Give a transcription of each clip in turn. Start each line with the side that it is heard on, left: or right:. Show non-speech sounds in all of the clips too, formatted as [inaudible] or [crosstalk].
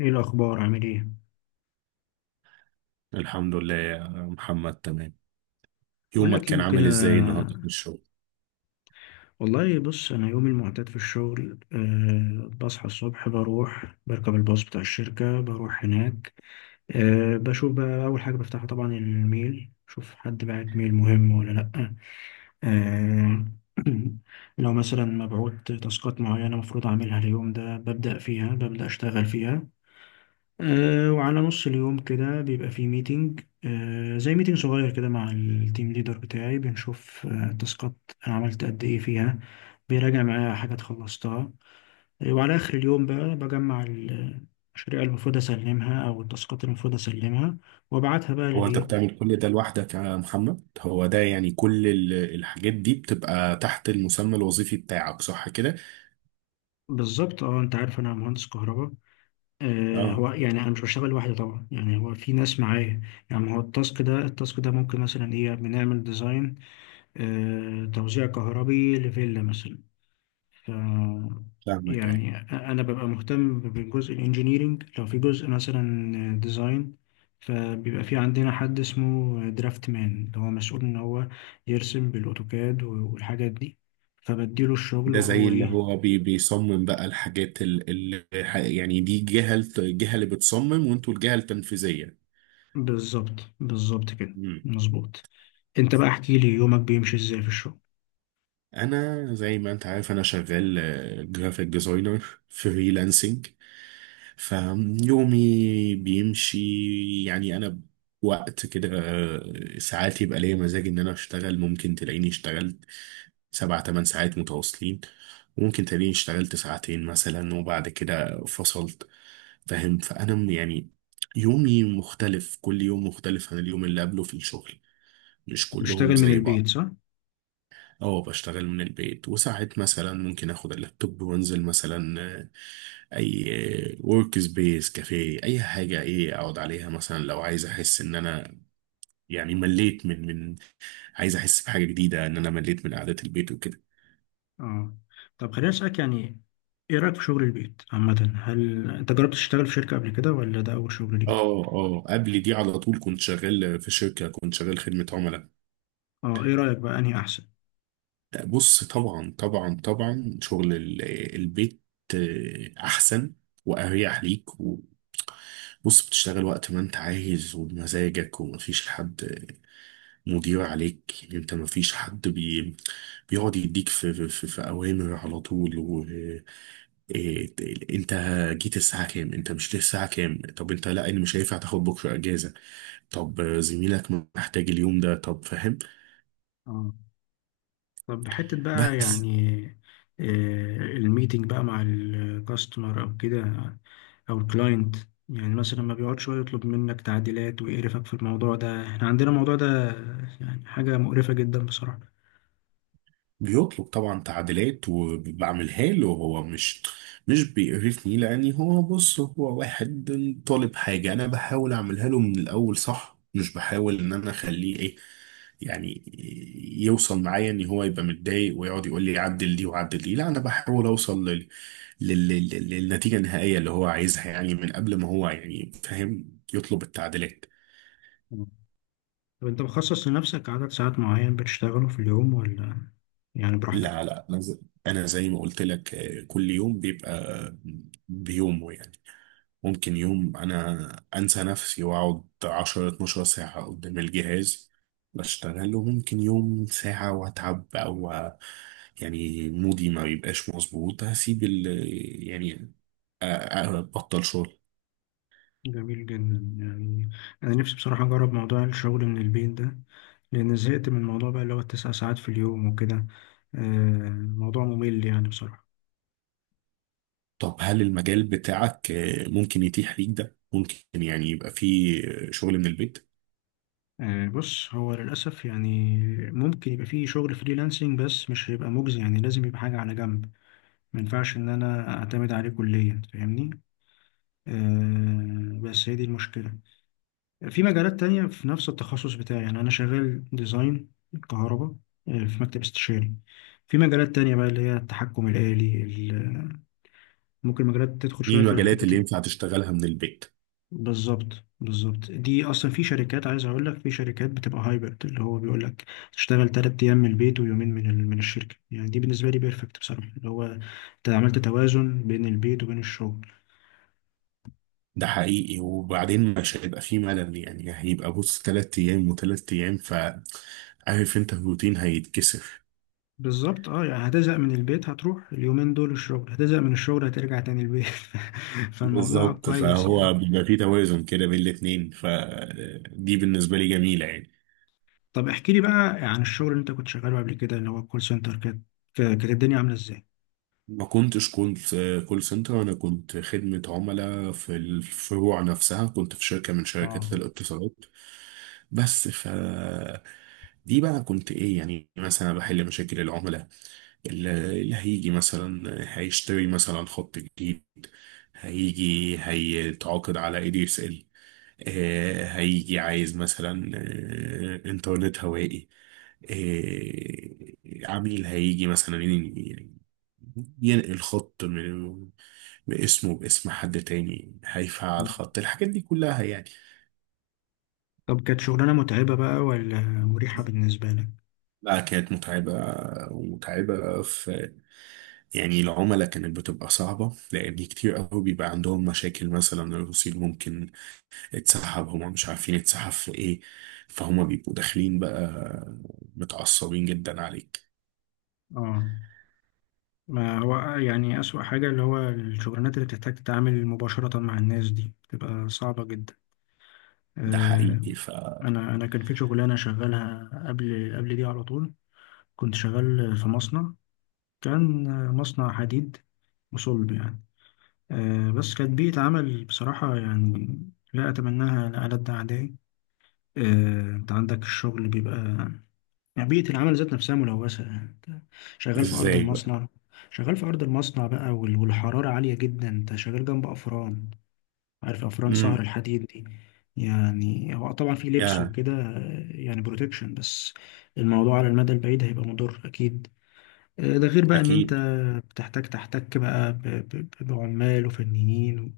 left: ايه الاخبار عامل ايه؟
right: الحمد لله يا محمد، تمام.
left: اقول
right: يومك
left: لك
right: كان
left: يوم كده.
right: عامل ازاي النهارده في الشغل؟
left: والله بص، انا يومي المعتاد في الشغل، بصحى الصبح، بروح بركب الباص بتاع الشركه، بروح هناك. بشوف بقى اول حاجه بفتحها طبعا الميل، شوف حد بعت ميل مهم ولا لا. أه. [clears throat] لو مثلا مبعوت تاسكات معينه المفروض اعملها اليوم ده، ببدا اشتغل فيها. وعلى نص اليوم كده بيبقى في ميتنج، آه، زي ميتنج صغير كده مع التيم ليدر بتاعي، بنشوف التاسكات انا عملت قد ايه فيها، بيراجع معايا حاجات خلصتها. وعلى اخر اليوم بقى بجمع المشاريع اللي المفروض اسلمها او التاسكات اللي المفروض اسلمها، وابعتها بقى
right: هو انت
left: للايه.
right: بتعمل كل ده لوحدك يا محمد؟ هو ده يعني كل الحاجات دي بتبقى تحت المسمى الوظيفي بتاعك، صح كده؟
left: بالظبط، اه. انت عارف انا مهندس كهرباء. آه،
right: اه،
left: هو يعني انا مش بشتغل لوحدي طبعا، يعني هو في ناس معايا. يعني هو التاسك ده التاسك ده ممكن مثلا ايه، بنعمل ديزاين، آه، توزيع كهربي لفيلا مثلا. ف
right: فاهمك اي.
left: يعني انا ببقى مهتم بجزء الانجينيرينج، لو في جزء مثلا ديزاين فبيبقى في عندنا حد اسمه درافت مان، اللي هو مسؤول ان هو يرسم بالاوتوكاد والحاجات دي، فبديله الشغل
right: ده زي
left: وهو
right: اللي
left: ايه.
right: هو بيصمم بقى الحاجات اللي يعني دي جهة الجهة اللي بتصمم وانتوا الجهة التنفيذية.
left: بالظبط بالظبط كده، مظبوط. انت بقى احكي لي يومك بيمشي ازاي في الشغل.
right: انا زي ما انت عارف انا شغال جرافيك ديزاينر فريلانسنج، فيومي بيمشي يعني انا وقت كده، ساعات يبقى ليا مزاج ان انا اشتغل، ممكن تلاقيني اشتغلت سبع تمن ساعات متواصلين، وممكن تلاقيني اشتغلت ساعتين مثلا وبعد كده فصلت، فاهم؟ يعني يومي مختلف، كل يوم مختلف عن اليوم اللي قبله في الشغل، مش كلهم
left: بتشتغل من
right: زي
left: البيت
right: بعض.
left: صح؟
right: اه، بشتغل من البيت، وساعات مثلا ممكن اخد اللابتوب وانزل مثلا، اي ورك سبيس، كافيه، اي حاجه ايه اقعد عليها، مثلا لو عايز احس ان انا يعني مليت من، عايز احس بحاجه جديده، ان انا مليت من قعده البيت وكده.
left: اه، طب خليني اسالك يعني، ايه رايك في شغل البيت عامه؟ هل انت جربت تشتغل في شركه قبل كده ولا ده اول شغل ليك؟
right: اه، اه، قبل دي على طول كنت شغال في شركه، كنت شغال خدمه عملاء.
left: اه، ايه رايك بقى انهي احسن؟
right: بص، طبعا طبعا طبعا شغل البيت، احسن واريح ليك و-، بص بتشتغل وقت ما انت عايز وبمزاجك، ومفيش حد مدير عليك، يعني انت مفيش حد بيقعد يديك في اوامر على طول، و إيه، انت جيت الساعه كام؟ انت مش جيت الساعه كام؟ طب انت، لا انا مش هينفع تاخد بكره اجازه، طب زميلك محتاج اليوم ده، طب، فاهم.
left: اه. طب حته بقى
right: بس
left: يعني، آه، الميتنج بقى مع الكاستمر او كده، او الكلاينت، يعني مثلا ما بيقعد شويه يطلب منك تعديلات ويقرفك في الموضوع ده. احنا عندنا الموضوع ده يعني حاجه مقرفه جدا بصراحه.
right: بيطلب طبعا تعديلات وبعملها له، هو مش بيقرفني، لاني هو بص، هو واحد طالب حاجة، انا بحاول اعملها له من الاول صح، مش بحاول ان انا اخليه ايه يعني يوصل معايا ان هو يبقى متضايق ويقعد يقول لي عدل دي وعدل دي، لا انا بحاول اوصل للنتيجة النهائية اللي هو عايزها، يعني من قبل ما هو يعني فاهم يطلب التعديلات.
left: آه. طب انت مخصص لنفسك عدد ساعات معين بتشتغله في اليوم، ولا يعني براحتك؟
right: لا لا انا زي أنا زي ما قلت لك، كل يوم بيبقى بيومه يعني، ممكن يوم انا انسى نفسي واقعد 10 12 ساعة قدام الجهاز بشتغل، وممكن يوم ساعة واتعب، او يعني مودي ما بيبقاش مظبوط هسيب ال يعني ابطل شغل.
left: جميل جدا. يعني أنا نفسي بصراحة أجرب موضوع الشغل من البيت ده، لأن زهقت من الموضوع بقى اللي هو التسع ساعات في اليوم وكده، آه، موضوع ممل يعني بصراحة.
right: طب هل المجال بتاعك، ممكن يتيح ليك ده؟ ممكن يعني يبقى فيه شغل من البيت؟
left: آه، بص، هو للأسف يعني ممكن يبقى فيه شغل فريلانسنج، بس مش هيبقى مجزي، يعني لازم يبقى حاجة على جنب. ما ينفعش إن أنا أعتمد عليه كليا، فاهمني؟ آه، بس هي دي المشكلة. في مجالات تانية في نفس التخصص بتاعي، يعني أنا شغال ديزاين كهرباء، آه، في مكتب استشاري. في مجالات تانية بقى اللي هي التحكم الآلي ال-، ممكن مجالات تدخل
right: ايه
left: شوية في
right: المجالات
left: حتة
right: اللي
left: ال-.
right: ينفع تشتغلها من البيت؟
left: بالظبط بالظبط، دي أصلا في شركات، عايز أقول لك في شركات بتبقى هايبرد، اللي هو بيقول لك تشتغل تلات أيام من البيت ويومين من من الشركة. يعني دي بالنسبة لي بيرفكت بصراحة، اللي هو أنت عملت توازن بين البيت وبين الشغل.
right: ده حقيقي، وبعدين مش هيبقى فيه ملل، يعني هيبقى بص تلات أيام وتلات أيام، ف عارف أنت الروتين هيتكسر.
left: بالظبط، اه. يعني هتزهق من البيت هتروح اليومين دول الشغل، هتزهق من الشغل هترجع تاني البيت. [laughs] فالموضوع
right: بالظبط،
left: كويس يعني.
right: فهو بيبقى فيه توازن كده بين الاتنين، فدي بالنسبة لي جميلة يعني.
left: طب احكي لي بقى عن الشغل اللي انت كنت شغاله قبل كده اللي هو الكول سنتر. كانت الدنيا عاملة ازاي؟
right: ما كنتش كنت كول سنتر، أنا كنت خدمة عملاء في الفروع نفسها، كنت في شركة من
left: اه.
right: شركات الاتصالات بس، ف دي بقى كنت إيه، يعني مثلا بحل مشاكل العملاء، اللي هيجي مثلا هيشتري مثلا خط جديد، هيجي هيتعاقد على اي دي اس ال، هيجي عايز مثلا، انترنت هوائي، عميل هيجي مثلا ينقل خط من باسمه باسم حد تاني، هيفعل خط، الحاجات دي كلها يعني.
left: طب كانت شغلانة متعبة بقى ولا مريحة بالنسبة لك؟
right: لا كانت متعبة، ومتعبة في يعني العملاء، كانت بتبقى صعبة، لأن كتير قوي بيبقى عندهم مشاكل، مثلا الرصيد ممكن اتسحب، هما مش عارفين اتسحب في ايه، فهما بيبقوا داخلين بقى متعصبين جدا عليك.
left: اه، ما هو يعني أسوأ حاجة اللي هو الشغلانات اللي بتحتاج تتعامل مباشرة مع الناس دي بتبقى صعبة جدا.
right: ده
left: آه،
right: حقيقي، فازاي
left: أنا كان في شغلانة شغالها قبل قبل دي على طول، كنت شغال في مصنع، كان مصنع حديد وصلب يعني. آه، بس كانت بيئة عمل بصراحة يعني لا أتمناها لألد أعدائي. آه، أنت عندك الشغل بيبقى، يعني بيئة العمل ذات نفسها ملوثة يعني، أنت شغال في أرض
right: بقى.
left: المصنع، شغال في أرض المصنع بقى، والحرارة عالية جدا، أنت شغال جنب أفران، عارف أفران
right: امم،
left: سهر الحديد دي. يعني هو طبعا في لبس
right: يا،
left: وكده، آه، يعني بروتكشن، بس الموضوع على المدى البعيد هيبقى مضر أكيد. آه، ده غير بقى ان انت
right: أكيد.
left: بتحتاج تحتك بقى بعمال وفنيين و-،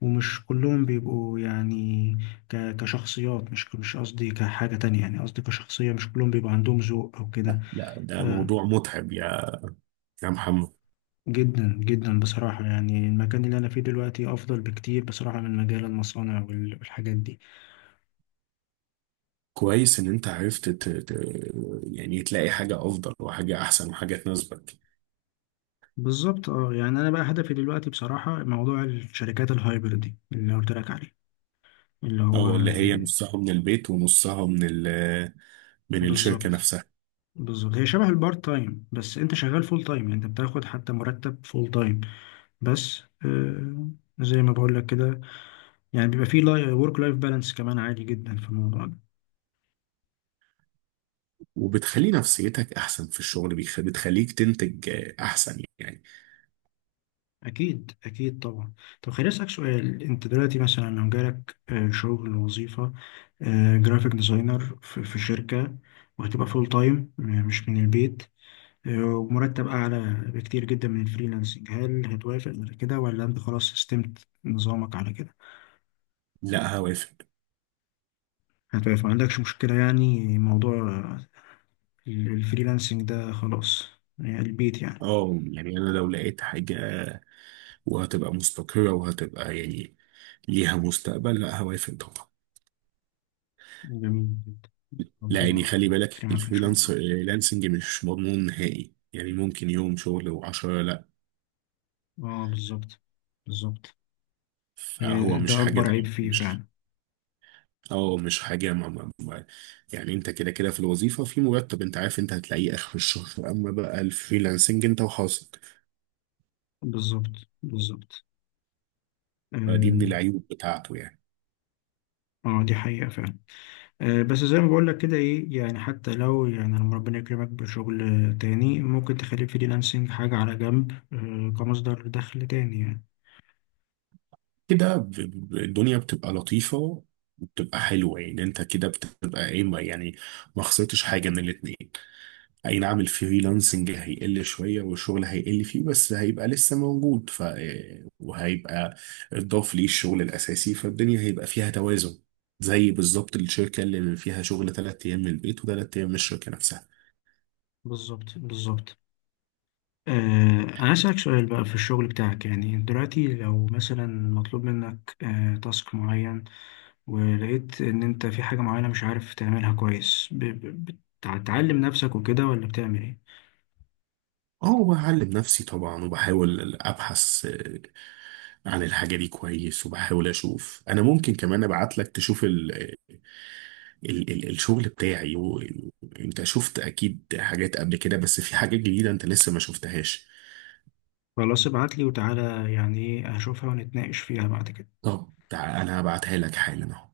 left: ومش كلهم بيبقوا يعني كشخصيات، مش قصدي كحاجة تانية، يعني قصدي كشخصية، مش كلهم بيبقى عندهم ذوق او كده.
right: لا ده
left: آه،
right: موضوع متعب يا، يا محمد.
left: جدا جدا بصراحة، يعني المكان اللي انا فيه دلوقتي افضل بكتير بصراحة من مجال المصانع والحاجات دي.
right: كويس إن أنت عرفت يعني تلاقي حاجة أفضل، وحاجة أحسن، وحاجة تناسبك.
left: بالظبط، اه. يعني انا بقى هدفي دلوقتي بصراحة موضوع الشركات الهايبرد دي اللي قلت لك عليه، اللي هو
right: أو اللي هي
left: ي-.
right: نصها من البيت ونصها من من الشركة
left: بالظبط
right: نفسها.
left: بالظبط، هي شبه البارت تايم، بس انت شغال فول تايم، يعني انت بتاخد حتى مرتب فول تايم بس. آه، زي ما بقول لك كده، يعني بيبقى فيه ورك لايف بالانس كمان عادي جدا في الموضوع ده.
right: وبتخلي نفسيتك احسن في الشغل، بتخليك تنتج، احسن يعني.
left: اكيد اكيد طبعا. طب خليني اسالك سؤال، انت دلوقتي مثلا لو جالك آه شغل وظيفه، آه، جرافيك ديزاينر في شركه، وهتبقى فول تايم مش من البيت، آه، ومرتب اعلى بكتير جدا من الفريلانسنج، هل هتوافق على كده ولا انت خلاص استمت نظامك على كده؟
right: لا هوافق.
left: هتبقى ما عندكش مشكلة يعني، موضوع الفريلانسنج ده خلاص، يعني البيت يعني.
right: اه يعني انا لو لقيت حاجة وهتبقى مستقرة، وهتبقى يعني ليها مستقبل، لا هوافق طبعا.
left: جميل جدا،
right: لا يعني
left: ربنا
right: خلي بالك
left: يكرمك إن شاء
right: الفريلانس
left: الله.
right: لانسنج مش مضمون نهائي، يعني ممكن يوم شغل وعشرة لا،
left: اه، بالظبط بالظبط. هي
right: فهو مش
left: ده
right: حاجة
left: أكبر
right: ده.
left: عيب فيه
right: مش،
left: فعلا.
right: اه مش حاجة ما ما ما يعني انت كده كده في الوظيفة في مرتب، انت عارف انت هتلاقيه اخر الشهر، اما بقى الفريلانسنج انت وحظك،
left: بالظبط بالظبط،
right: فدي من
left: اه.
right: العيوب بتاعته يعني.
left: آه، دي حقيقة فعلا. آه، بس زي ما بقول لك كده، ايه يعني، حتى لو يعني لما ربنا يكرمك بشغل آه تاني، ممكن تخلي الفريلانسنج حاجة على جنب، آه، كمصدر دخل تاني يعني.
right: كده الدنيا بتبقى لطيفة وبتبقى حلوة، يعني انت كده بتبقى ايه يعني ما خسرتش حاجة من الاتنين. اي نعم الفريلانسنج هيقل شوية، والشغل هيقل فيه بس هيبقى لسه موجود، ف وهيبقى اتضاف ليه الشغل الأساسي، فالدنيا هيبقى فيها توازن، زي بالظبط الشركة اللي فيها شغل تلات أيام من البيت وتلات أيام من الشركة نفسها.
left: بالظبط بالظبط. آه، أنا أسألك سؤال بقى في الشغل بتاعك، يعني دلوقتي لو مثلا مطلوب منك آه تاسك معين، ولقيت إن أنت في حاجة معينة مش عارف تعملها كويس، بتعلم نفسك وكده ولا بتعمل إيه؟
right: اه بعلم نفسي طبعا، وبحاول ابحث عن الحاجة دي كويس، وبحاول أشوف. أنا ممكن كمان أبعت لك تشوف ال الشغل بتاعي، و- وأنت شفت أكيد حاجات قبل كده، بس في حاجات جديدة أنت لسه ما شفتهاش.
left: خلاص ابعتلي وتعالى، يعني إيه، هشوفها ونتناقش فيها بعد كده.
right: طب تعال أنا هبعتها لك حالا أهو.